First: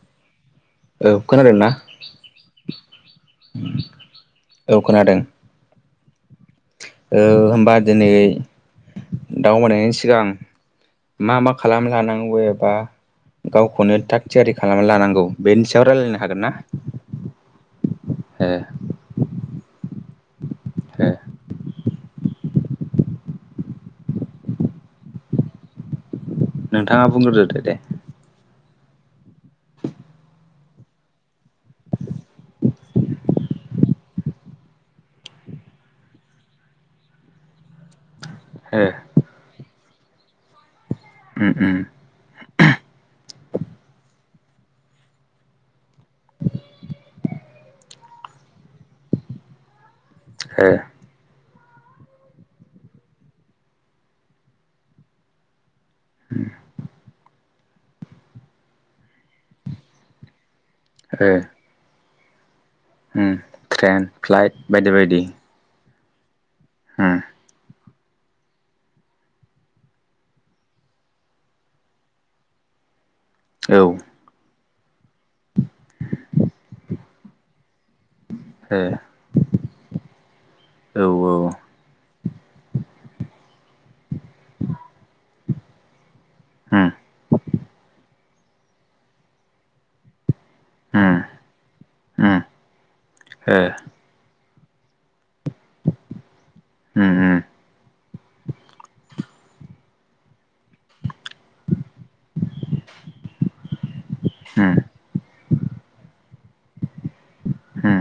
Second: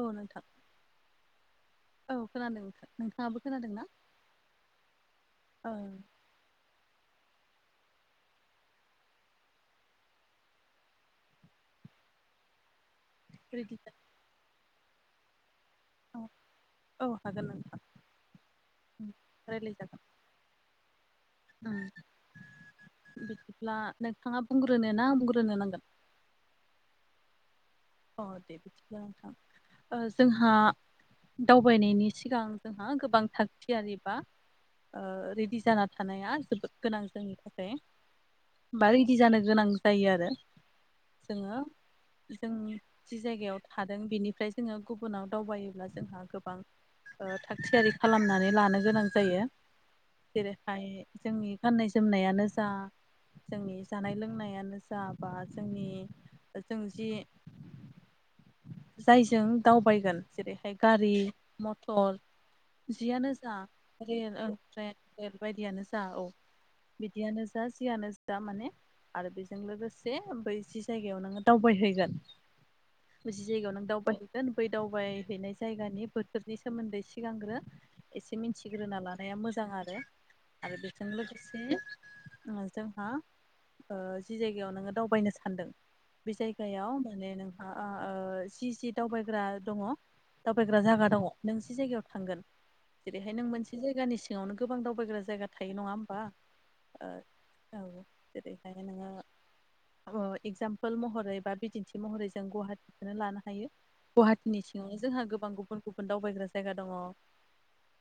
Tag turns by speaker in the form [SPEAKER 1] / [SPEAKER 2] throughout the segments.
[SPEAKER 1] औ नोंथां।
[SPEAKER 2] औ खोनादोंना
[SPEAKER 1] औ खोनादों नोंथां नोंथाङाबो खोनादोंना?
[SPEAKER 2] औ खोनादों
[SPEAKER 1] औ।
[SPEAKER 2] औ होमबा दिनै दावबायनायनि सिगां मा मा खालाम लानांगौ एबा
[SPEAKER 1] रेडि
[SPEAKER 2] गावखौनो थाग थियारि खालामना लानांगौ बेनि सायाव रायल
[SPEAKER 1] औ औ हागोन नोंथां
[SPEAKER 2] ओ
[SPEAKER 1] रायलाय जागोन।
[SPEAKER 2] ह [unintelligible]
[SPEAKER 1] उम बिदिब्ला नोंथाङा बुंग्रोनो ना बुंग्रोनो नांगोन?
[SPEAKER 2] नोंथाङा बुंग्रोदोदो दे
[SPEAKER 1] अ दे बिदिब्ला नोंथां जोंहा दावबायनायनि सिगां जोंहा गोबां थागथियारि बा ओ रेडि जाना थानाया जोबोद गोनां जोंनि थाखाय।
[SPEAKER 2] ओ
[SPEAKER 1] बा रेडदि जानो गोनां जायो आरो।
[SPEAKER 2] उम
[SPEAKER 1] जोङो
[SPEAKER 2] उम
[SPEAKER 1] जोंनि जि जायगायाव थादों बेनिफ्राय जोङो गुबुनाव दावबायोब्ला जोंहा गोबां ओ थाग थियारि खालामनानै लानो गोनां जायो।
[SPEAKER 2] ओ
[SPEAKER 1] जेरैहाय जोंनि गाननाय जोमनायानो जा जोंनि जानाय लोंनायानो जा बा जोंनि जों जि जायजों दावबायगोन जेरैहाय गारि
[SPEAKER 2] ओ
[SPEAKER 1] मटर
[SPEAKER 2] उम
[SPEAKER 1] जियानो जा
[SPEAKER 2] ट्रेन
[SPEAKER 1] र
[SPEAKER 2] फ्लाइट बायदि
[SPEAKER 1] ट्रेन
[SPEAKER 2] बायदि
[SPEAKER 1] रेल बायदियानो जा औ
[SPEAKER 2] उम
[SPEAKER 1] बिदियानो जा जियानो जा दा माने आरो बेजों लोगोसे बै जि जायगायाव नोङो दावबायहैगोन। जि जायगायाव
[SPEAKER 2] औ ओ
[SPEAKER 1] नों दावबायहैगोन बै दावबायहैनाय जायगानि बोथोरनि सोमोन्दै सिगांग्रो एसे
[SPEAKER 2] औ
[SPEAKER 1] मिथिग्रोना लानाया मोजांआरो आरो
[SPEAKER 2] औ
[SPEAKER 1] बेजों
[SPEAKER 2] उम उम ओ उम उम
[SPEAKER 1] लोगोसे उम जोंहा जि जायगायाव नोङो दावबायनो सानदों बे जायगायाव माने नोंहा ओ ओ जि जि दावबायग्रा दङ' दावबायग्रा जागा दङ नों जि जायगायाव थांगोन। जेरैहाय नों मोनसे जायगानि सिङावनो गोबां दावबायग्रा जायगा थायो नङा होमबा ज जेरैखायनो नोङो एगजामपोल महरै बा बिदिन्थि महरै जों गुवाहाटिखौनो लानो हायो गुवाहाटिनि सिङावनो जोंहा गोबां गुबुन गुबुन दावबायग्रा जायगा दङ।
[SPEAKER 2] उम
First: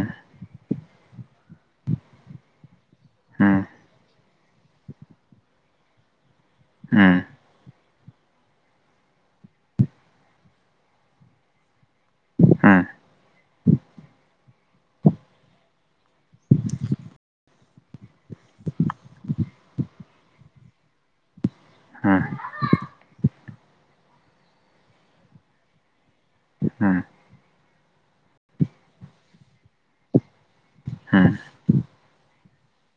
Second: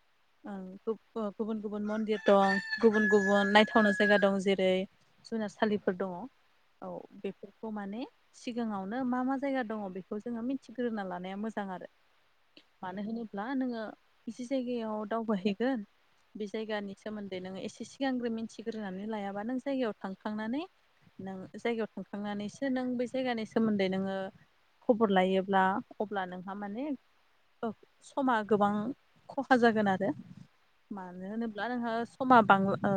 [SPEAKER 1] गुबुन गुबुन मन्दिर दं गुबुन गुबुन नायथावना जायगा दं जेरै जुनारसालिफोर दङ औ
[SPEAKER 2] उम
[SPEAKER 1] बेफोरखौ माने सिगाङावनो मा मा जायगा दङ बेखौ जोङो मिथिग्रोना लानाया मोजां आरो।
[SPEAKER 2] उम
[SPEAKER 1] मानो होनोब्ला नोङो एसे जायगायाव दावबायहैगोन बे जायगानि सोमोन्दै नोङो एसे सिगांग्रो मिथिग्रोनानै लायाबा नों जायगायाव थांखांनानै नों जायगायाव थांखांनानैसो नों बे जायगानि सोमोन्दै नोङो खबर लायोब्ला अब्ला नोंहा माने औ समा गोबां खहा जागोन आरो। मानो होनोब्ला नोंहा समा बांला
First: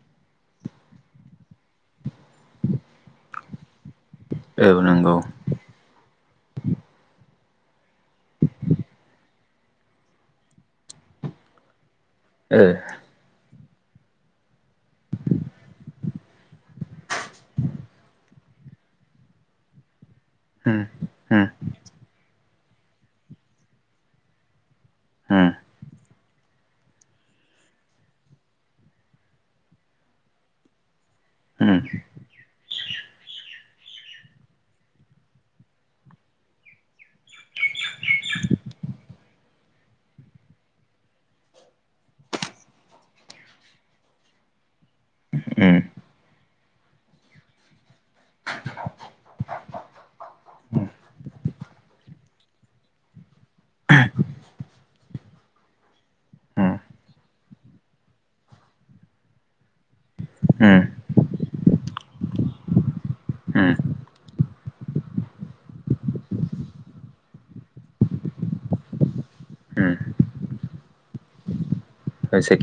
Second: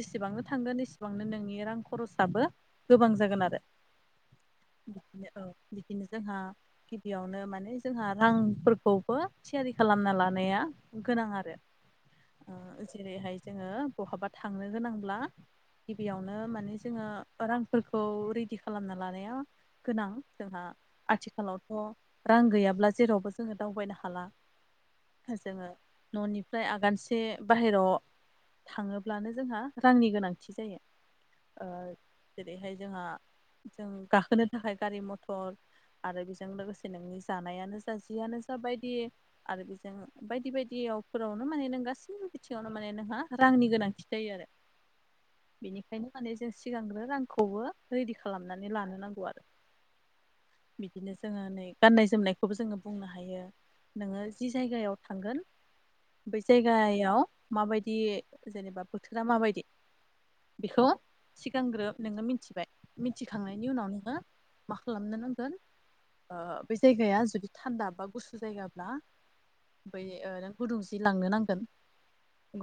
[SPEAKER 1] जेसेबांनो थांगोन एसेबांनो नोंनि रां खरसाबो गोबां जागोन आरो।
[SPEAKER 2] औ नंगौ
[SPEAKER 1] बिदिनो औ बिदिनो जोंहा गिबियावनो माने जोंहा रांफोरखौबो थियारि खालामना लानाया गोनां आरो
[SPEAKER 2] ओ
[SPEAKER 1] जेरैहाय जोङो बहाबा थांनो गोनांब्ला गिबियावनो माने जोङो रांफोरखौ रेडि खालामना लानो नाया गोनां जोंहा
[SPEAKER 2] उम उम
[SPEAKER 1] आथिखालावथ' रां गैयाब्ला जेरावबो जोङो दावबायनो हाला
[SPEAKER 2] उम
[SPEAKER 1] जोङो न'निफ्राय आगानसे बाहेरायाव थाङोब्लानो जोंहा रांनि गोनांथि जायो
[SPEAKER 2] उम
[SPEAKER 1] जेरैहाय जोंहा जों गाखोनो थाखाय गारि मथर आरो बेजों लोगोसे नोंनि जानायानो जा जियानो जा बायदि आरो बेजों बायदि बायदियावफोरावनो माने नों गासैबो बिथिङावनो माने नोंहा रांनि गोनांथि जायो आरो।
[SPEAKER 2] उम
[SPEAKER 1] बेनिखायनो माने जों सिगांग्रो रांखौबो रेडि खालामो खालामनानै लानो नांगौ आरो बिदिनो जोङो नै गान्नाय जोमनायखौबो जोङो बुंनो हायो। नोङो जि जायगायाव थांगोन बै
[SPEAKER 2] उम
[SPEAKER 1] जायगायाव माबायदि जेनेबा बोथोरा माबायदि
[SPEAKER 2] उम
[SPEAKER 1] बेखौ सिगांग्रोब नोङो मिथिबाय मिथिखांनायनि
[SPEAKER 2] उम
[SPEAKER 1] उनाव नोङो मा खालामनो नांगोन बे जायगाया जुदि थान्दा बा गुसु जायगाब्ला
[SPEAKER 2] उम
[SPEAKER 1] मफ्राय नों गुदुंसे लांनो नांगोन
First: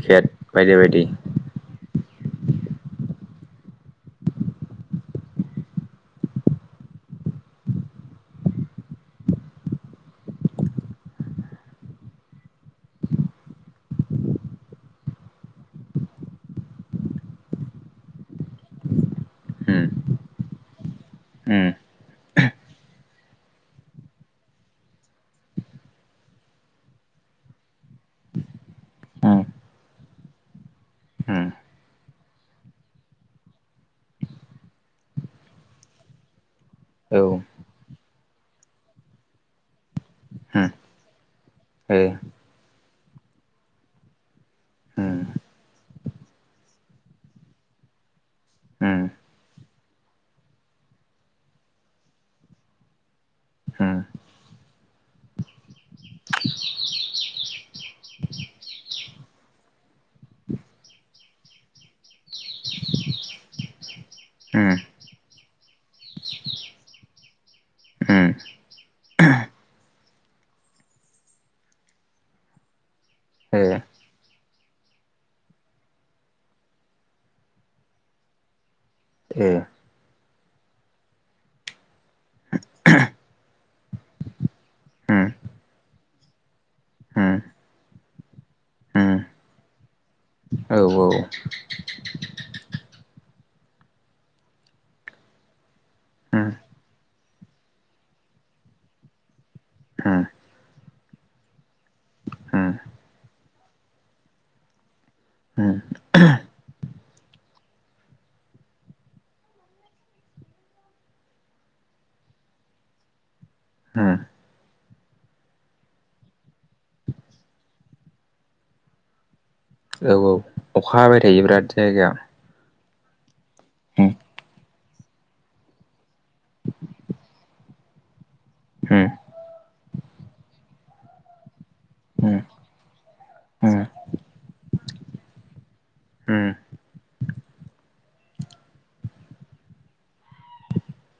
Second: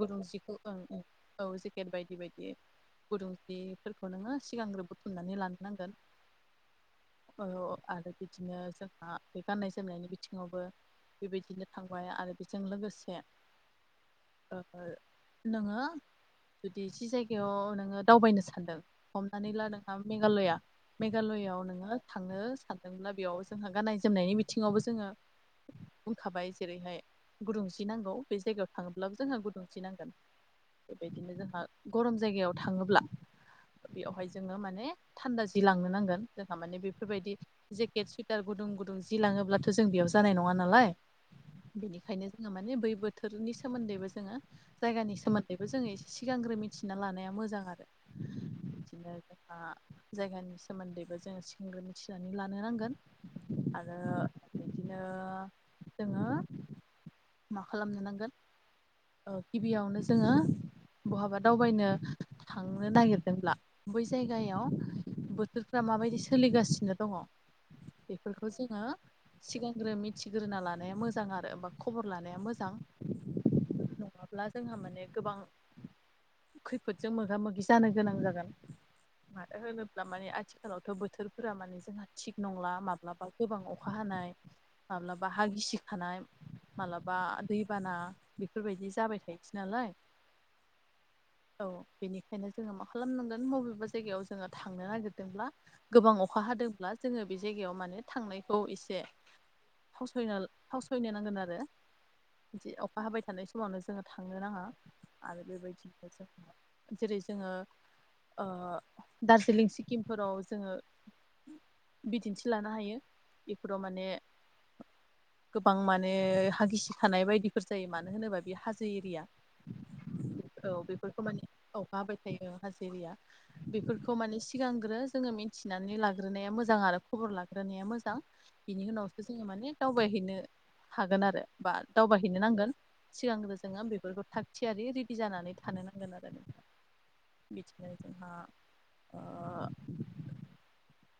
[SPEAKER 1] गुदुं जिखौ
[SPEAKER 2] बायदि
[SPEAKER 1] ओं ओं
[SPEAKER 2] बायदि
[SPEAKER 1] औ जेकेट बायदि बायदि गुदुंहिफोरखौ नोङो सिगांग्रो बुथुमना नानै लांनांगोन औ आरो बिदिनो जोंहा बे गाननाय जोमनायनि बिथिङावबो बेबायदिनो थांबाय आरो बेजों लोगोसे नोङो जुदि जि जायगायाव नोङो दावबायनो सानदों हमनानै ला
[SPEAKER 2] उम
[SPEAKER 1] नोंहा मेघालया मेघालयआव
[SPEAKER 2] उम
[SPEAKER 1] नोङो थांनो सानदोंब्ला बेयाव जोंहा गाननाय जोमनायनि बिथिङावबो जोङो बुंखाबाय जेरैहाय गुदुं जि नांगौ बे जायगायाव थाङोब्लाबो
[SPEAKER 2] उम
[SPEAKER 1] जोंहा गुदुं जि नांगोन बेबायदिनो
[SPEAKER 2] उम
[SPEAKER 1] जोंहा गरम जायगायाव थाङोब्ला बेवहाय जोङो माने माने थान्दा जि लांनो नांगोन जोंहा माने
[SPEAKER 2] औ उम
[SPEAKER 1] बेफोरबायदि
[SPEAKER 2] ओ
[SPEAKER 1] जेकेट सुइटार गुदुं गुदुं जि लाङोब्लाथ' जों बेयाव जानाय नङा
[SPEAKER 2] उम
[SPEAKER 1] नालाय बेनिखायनो
[SPEAKER 2] उम
[SPEAKER 1] जोङो माने बै बोथोरनि सोमोन्दैबो जोङो
[SPEAKER 2] उम
[SPEAKER 1] जायगानि सोमोन्दैबो जोङो एसे सिगांग्रो मिथिना लानाया मोजां आरो
[SPEAKER 2] ओ उम
[SPEAKER 1] बिदिनो आरो ओ जायगानि सोमोन्दैबो जोङो सिगग्रो मिथिनानै लानो नांगोन
[SPEAKER 2] औ उम
[SPEAKER 1] आरो बिदिनो जोङो मा खालामनो नांगोन ओ गिबियावनो जोङो बहाबा दावबायनो थांनो नागिरदोंब्ला बे जायगायाव बोथोरफ्रा माबायदि सोलिगासिनो दङ।
[SPEAKER 2] उम
[SPEAKER 1] बेफोरखौ जोङो सिगांग्रो मिथिग्रोना लानाया मोजां आरो बा खबर लानाया मोजां नङाब्ला जोंहा माने गोबां खैफोदजों मोगा-मोगि जानो गोनां जागोन
[SPEAKER 2] उम उम औ
[SPEAKER 1] मानो होनोब्ला माने आथिखालावथ' बोथोरफोरा माने जोंहा थिग नंला माब्लाबा गोबां अखा हानाय माब्लाबा हा गिसिखानाय माबलाबा दैबाना बेफोरबायदि जाबाय थायोसै नालाय औ बेनिखायनो जोङो मा खालामनांगोन बबेबा जायगायाव जोङो थांनो नागिरदोंब्ला गोबां अखा हादोंब्ला जोङो बे जायगायाव माने थांनायखौ एसे फावसना-फावसयनो नांगोन आरो बिदि अखा हाबाय थानाय समावनो जोङो थांनो नाङा आरो बेबायदिनो जों जेरै जोङो दार्जिलिं सिक्किमफोराव जोङो बिदिन्थि लानो हायो बेफोराव माने गोबां माने हा गिसिखानाय बायदिफोर जायो मानो होनोबा बेयो हाजो एरिया
[SPEAKER 2] औ औ अखा
[SPEAKER 1] बेफोरखौ
[SPEAKER 2] हाबाय थायो
[SPEAKER 1] माने
[SPEAKER 2] बिराद
[SPEAKER 1] अखा
[SPEAKER 2] जायगाया
[SPEAKER 1] हाबाय थायो हाजो एरिया बेफोरखौ माने सिगांग्रो जोङो मिथिनानै लाग्रोनाया मोजां आरो खबर लाग्रोनाया मोजां बिनि
[SPEAKER 2] उम
[SPEAKER 1] उनावसो जोङो माने दावबायहैनो हागोन आरो बा
[SPEAKER 2] उम
[SPEAKER 1] दावबायहैनो नांगोन सिगांग्रोजों
[SPEAKER 2] उम
[SPEAKER 1] आं बेफोरखौ थाग थियारि रेडि जानानै थानो नांगोन आरो नों बिदिनो‌ जोंहा ओ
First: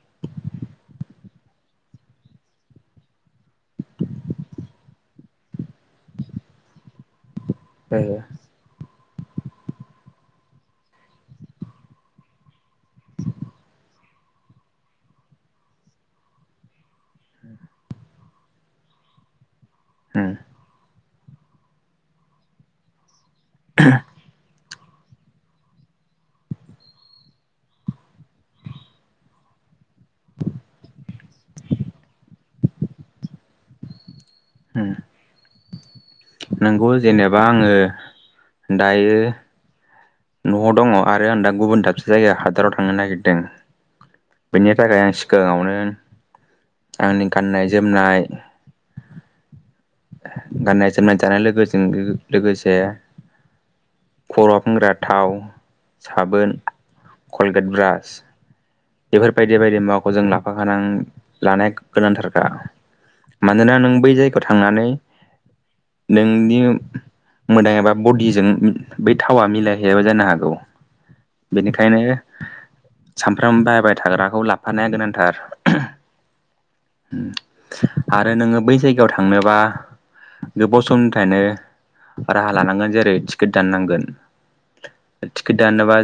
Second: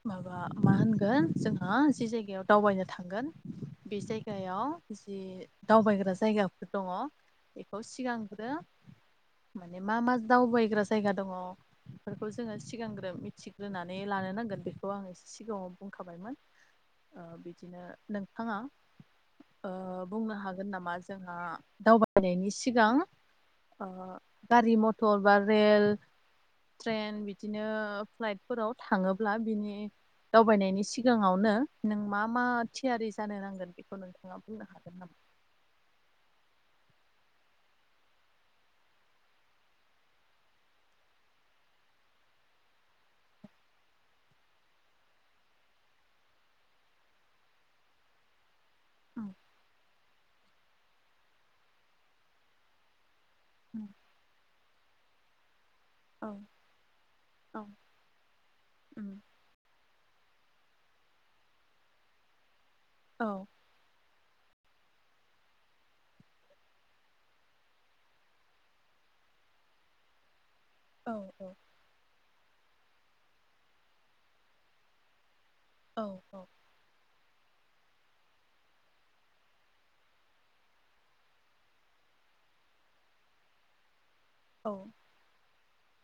[SPEAKER 1] माबा मा होनगोन जोंहा जि जायगायाव दावबायनो थांगोन। बे जायगायाव जि दावबायग्रा जायगाफोर दङ। बेखौ
[SPEAKER 2] उम ओ
[SPEAKER 1] सिगांगांग्रो माने मा मा दावबायग्रा जायगा दङ। बेफोरखौ जोङो सिगांग्रो मिथिग्रोनानै लानो नांगोन बेखौ आङो सिगाङाव बुंखाबायमोन ओ बिदिनो नोंथाङा ओ
[SPEAKER 2] उम
[SPEAKER 1] बुंनो हागोन नामा जोंहा दावबायनायनि सिगां ओ गारि मथर बा रेल ट्रेन बिदिनो फ्लाइटफोराव थाङोब्ला बिनि दावबायनायनि सिगाङावनो नों मा मा थियारि जानो नांगोन बेखौ नों [unintelligible]
[SPEAKER 2] नोंगौ जेनेबा आङो दायो न'आव दङ आरो आं दा गुबुन दाबसे जायगायाव हादराव थांनो नागिरदों बेनि थाखाय आं सिगाङावनो आंनि गाननाय जोमनाय
[SPEAKER 1] औ।
[SPEAKER 2] गाननाय जोमनाय जानाय लोगोजों लो लोगोसे
[SPEAKER 1] उम
[SPEAKER 2] खर' फानग्रा थाव
[SPEAKER 1] औ
[SPEAKER 2] साबोन
[SPEAKER 1] औ
[SPEAKER 2] कलगेट ब्रास
[SPEAKER 1] उम
[SPEAKER 2] बेफोरबायदि बायदि मुाखौ जों लाफाखां लानाया गोनांथारखा
[SPEAKER 1] औ
[SPEAKER 2] मानोना नों बै जायगायाव थांनानै नोंनि मोना एबा बडिजों बे थावा मिलायहैयाबा जानो हागौ।
[SPEAKER 1] औ-औ।
[SPEAKER 2] बेनिखायनो फ्रोम बायबाय थाग्राखौ लाबफानाया गोनांथार।
[SPEAKER 1] औ-औ।
[SPEAKER 2] उम आरो नोङो बै जायगायाव थांनोबा गोबाव समनिफ्रायनो राहा लानांगोन जेरै टिकेट दाननांगोन।
[SPEAKER 1] औ।
[SPEAKER 2] टिकेट दानोबा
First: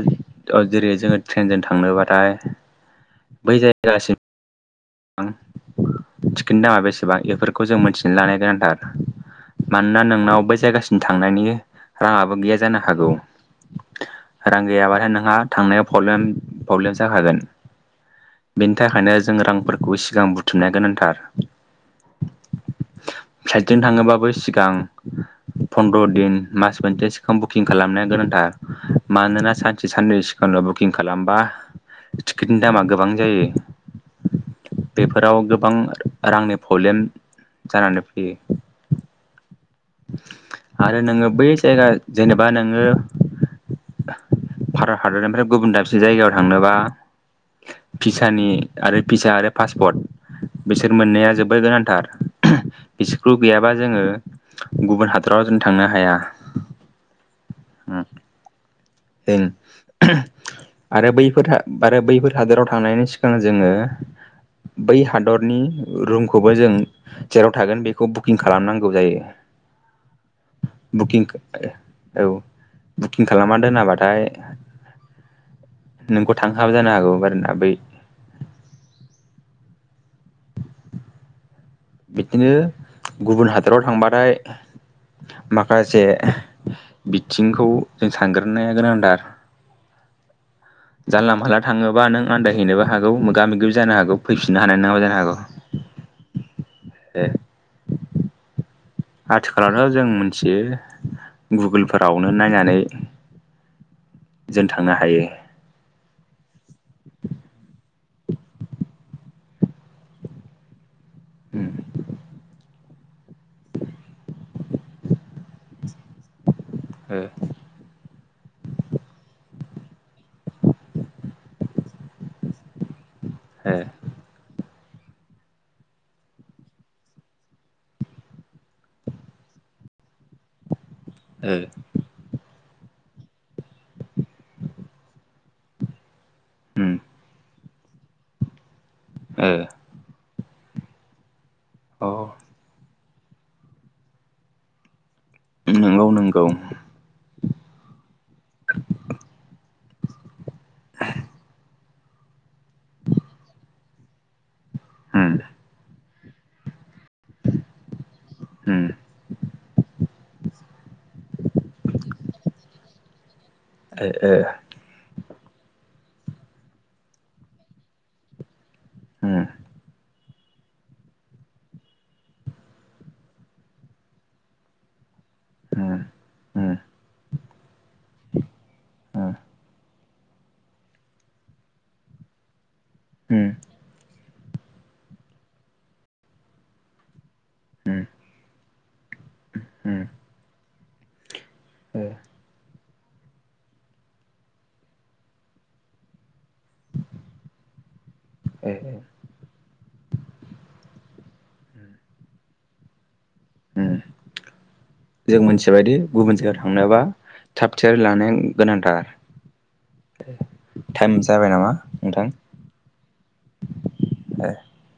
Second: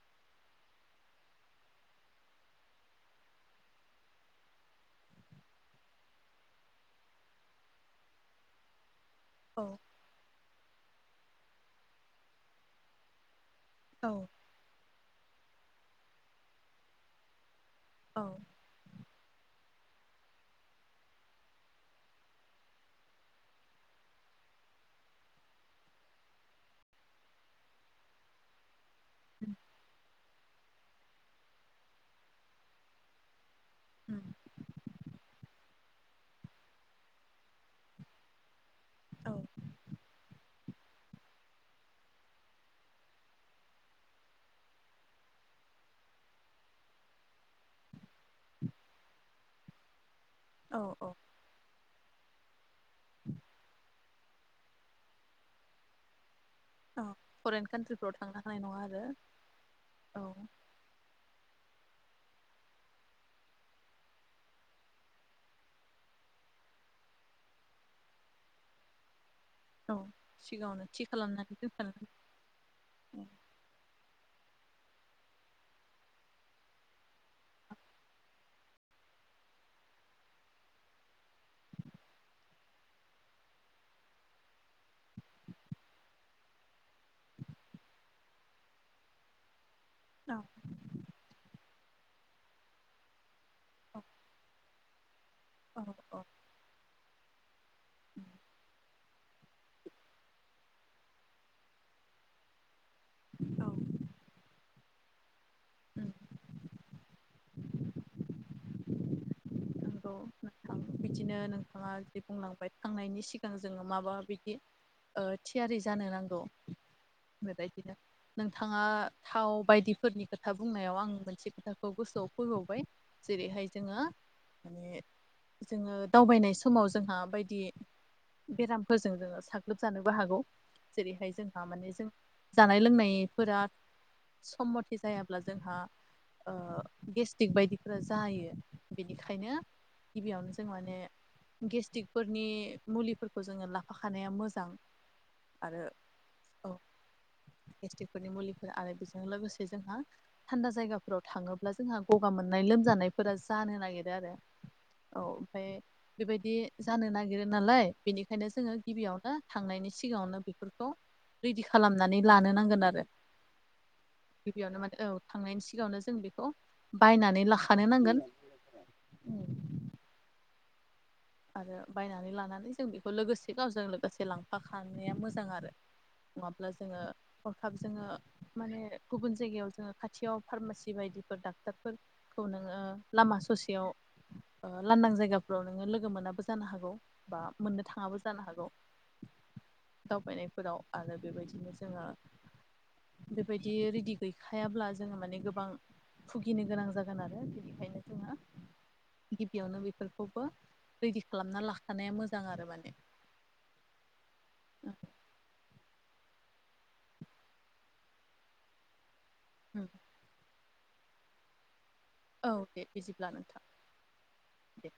[SPEAKER 2] ओ जेरै जोङो ट्रेनजों थांनोबा थाय बै जायगासिम [unintelligible] टिकेटनि दामा बेसेबां बेफोरखौ जों मिथिनानै लानाय गोनांथार।
[SPEAKER 1] औ।
[SPEAKER 2] ना नोंनाव बै जायगासिम थांनायनि राङाबो गैया जानो हागौ।
[SPEAKER 1] औ।
[SPEAKER 2] रां गैयाबाथाय नोंहा थांनायाव प्रब्लेम-प्रब्लेम जाखागोन।
[SPEAKER 1] औ।
[SPEAKER 2] बेनि थाखायनो जों रांफोरखौ सिगां बुथुमनाया गोनांथार। फ्लाइडजों थाङोबाबो सिगां फन्द्र दिन मास मोनसे सिखां बुकिं खालामनाया गोनांथार। मानोना
[SPEAKER 1] उम
[SPEAKER 2] सानसे साननै सिगांल' बुकिं खालामबा टिकेटनि दामा गोबां जायो।
[SPEAKER 1] उम।
[SPEAKER 2] बेफोराव गोबां रांनि प्रब्लेम जानानै फैयो।
[SPEAKER 1] औ।
[SPEAKER 2] आरो नोङो बेै जायगा जेनेबा नोङो भारत हादरनिफ्राय गुबुन दाबसे जायगायाव थांनोबा भिसानि आरो भिसा आरो फासपर्ट
[SPEAKER 1] औ
[SPEAKER 2] बिसोर
[SPEAKER 1] औ
[SPEAKER 2] मोननाया जोबोर गोनांथार बिसोरखौ गैयाबा जोङो गुबुन हादराव जों थांनो हाया।
[SPEAKER 1] औ फरेन कान्ट्रिफ्राव थांनो हानाय नङा आरो
[SPEAKER 2] जों
[SPEAKER 1] औ।
[SPEAKER 2] आरो बैफोर आरो बैफोर हादोराव थांनायनि सिगां जोङो बै हादरनि रुमखौबो जों जेराव थागोन बेखौ बुकिं खालामनांगौ जायो।
[SPEAKER 1] औ। सिगाङावनो थि
[SPEAKER 2] बुकिं
[SPEAKER 1] खालामनानै दोनखानांगोन
[SPEAKER 2] ओ औ बुकिं खालामना दोनाबाथा फाय नोंखौ थांहोआबो जानो हागौ आरोना बै बिदिनो गुबुन हादराव थांबाथाय माखासे बिथिंखौ जों सानग्रोनाया गोनांथार।
[SPEAKER 1] औ।
[SPEAKER 2] जानला मानला थाङोबा नों आनन्दायहैनोबो हागौ मोगा-मोगिबो जानो हागौ फैफिननो हानाय नाङाबो जानो हागौ।
[SPEAKER 1] औ-औ
[SPEAKER 2] ए
[SPEAKER 1] [unintelligible]
[SPEAKER 2] आथिखालावथ' जों मिथियो गुगोलफोरावनो नायनानै।
[SPEAKER 1] औ
[SPEAKER 2] जों थांनो हायो।
[SPEAKER 1] उम। ओ नोंथां बिदिनो नोंथाङा बुंलांबाय थांनायनि सिगां जोङो माबा बिदि ओ थियारि जानो नांगौ।
[SPEAKER 2] हो।
[SPEAKER 1] बेबायदिनो नोंथाङा थाव बायदिफोरनि खोथा बुंनायाव आं मोनसे खोथाखौ गोसोआव फैबावबाय जेरैहाय
[SPEAKER 2] ओ
[SPEAKER 1] जोङो माने जोङो दावबायनाय समाव जोंहा बायदि बेरामफोरजों जोङो साग्लोबजानोबो हागौ जेरैहाय
[SPEAKER 2] ओ
[SPEAKER 1] जोंहा माने जों जानाय लोंनायफोरा सम मथि जायाब्ला जोंहा
[SPEAKER 2] उम
[SPEAKER 1] गेस्टिक बायदिफोरा जायो बेनिखायनो
[SPEAKER 2] ओ
[SPEAKER 1] गिबियावनो जों माने
[SPEAKER 2] अ
[SPEAKER 1] गेस्टिकफोरनि मुलिफोरखौ जोङो लाफाखानाया मोजां आरो
[SPEAKER 2] नंगौ नंगौ
[SPEAKER 1] औ गेस्टिकफोरनि मुलिफोर आरो बेजों लोगोसे जोंहा थान्दा जायगाफोराव थाङोब्ला जोंहा गगा मोननाय लोमजानायफोरा जानो नागिरो आरो औ
[SPEAKER 2] उम
[SPEAKER 1] ओमफ्राय बेबायदि जानो नागिरो नालाय बेनिखायनो जोङो
[SPEAKER 2] उम
[SPEAKER 1] गिबियाव थांनायनि सिगाङावनो बेफोरखौ रेडि खालामनानै लानो नांगोन आरो
[SPEAKER 2] ओ ओ
[SPEAKER 1] गिबियावनो माने औ थांनायनि सिगाङावनो जों बेखौ बायनानै लाखानो नांगोन
[SPEAKER 2] ह
[SPEAKER 1] आरो बायनानै लानानै जों बेखौ लोगोसे गावजों लोगोसे लांफाखानाया मोजां मोजां आरो
[SPEAKER 2] उम
[SPEAKER 1] नङाब्ला
[SPEAKER 2] उम
[SPEAKER 1] जोङो हरखाब जोङो माने गुबुन
[SPEAKER 2] उम
[SPEAKER 1] जायगायाव जोङो साखाथियाव फार्मासि बायदिफोर डाक्टरफोरखौ नोङो लामा
[SPEAKER 2] उम
[SPEAKER 1] ससेयाव लानदां जायगाफोरावनोङो लोगो मोनाबो जानो हागौ बा मोननो थाङाबो जानो हागौ
[SPEAKER 2] उ
[SPEAKER 1] दावबायनायफोराव आरो बेबायदिनो जोङो बेबायदि रेडि गैखायाब्ला जोङो माने गोबां भुगिनो गोनां जागोन आरो बिनिखायनो जोंङो
[SPEAKER 2] ए
[SPEAKER 1] गिबियावनो बेफोरखौबो रेडि खालामना लाखानाया मोजां आरो माने
[SPEAKER 2] उम जों मोनथिबायदि गुबुन जायगायाव थांनोबा थाब थियारि लानाया गोनांथार टाइम जाबाय नामा नोंथां
[SPEAKER 1] औ दे बिदिब्ला नोंथां
[SPEAKER 2] ओ
[SPEAKER 1] दे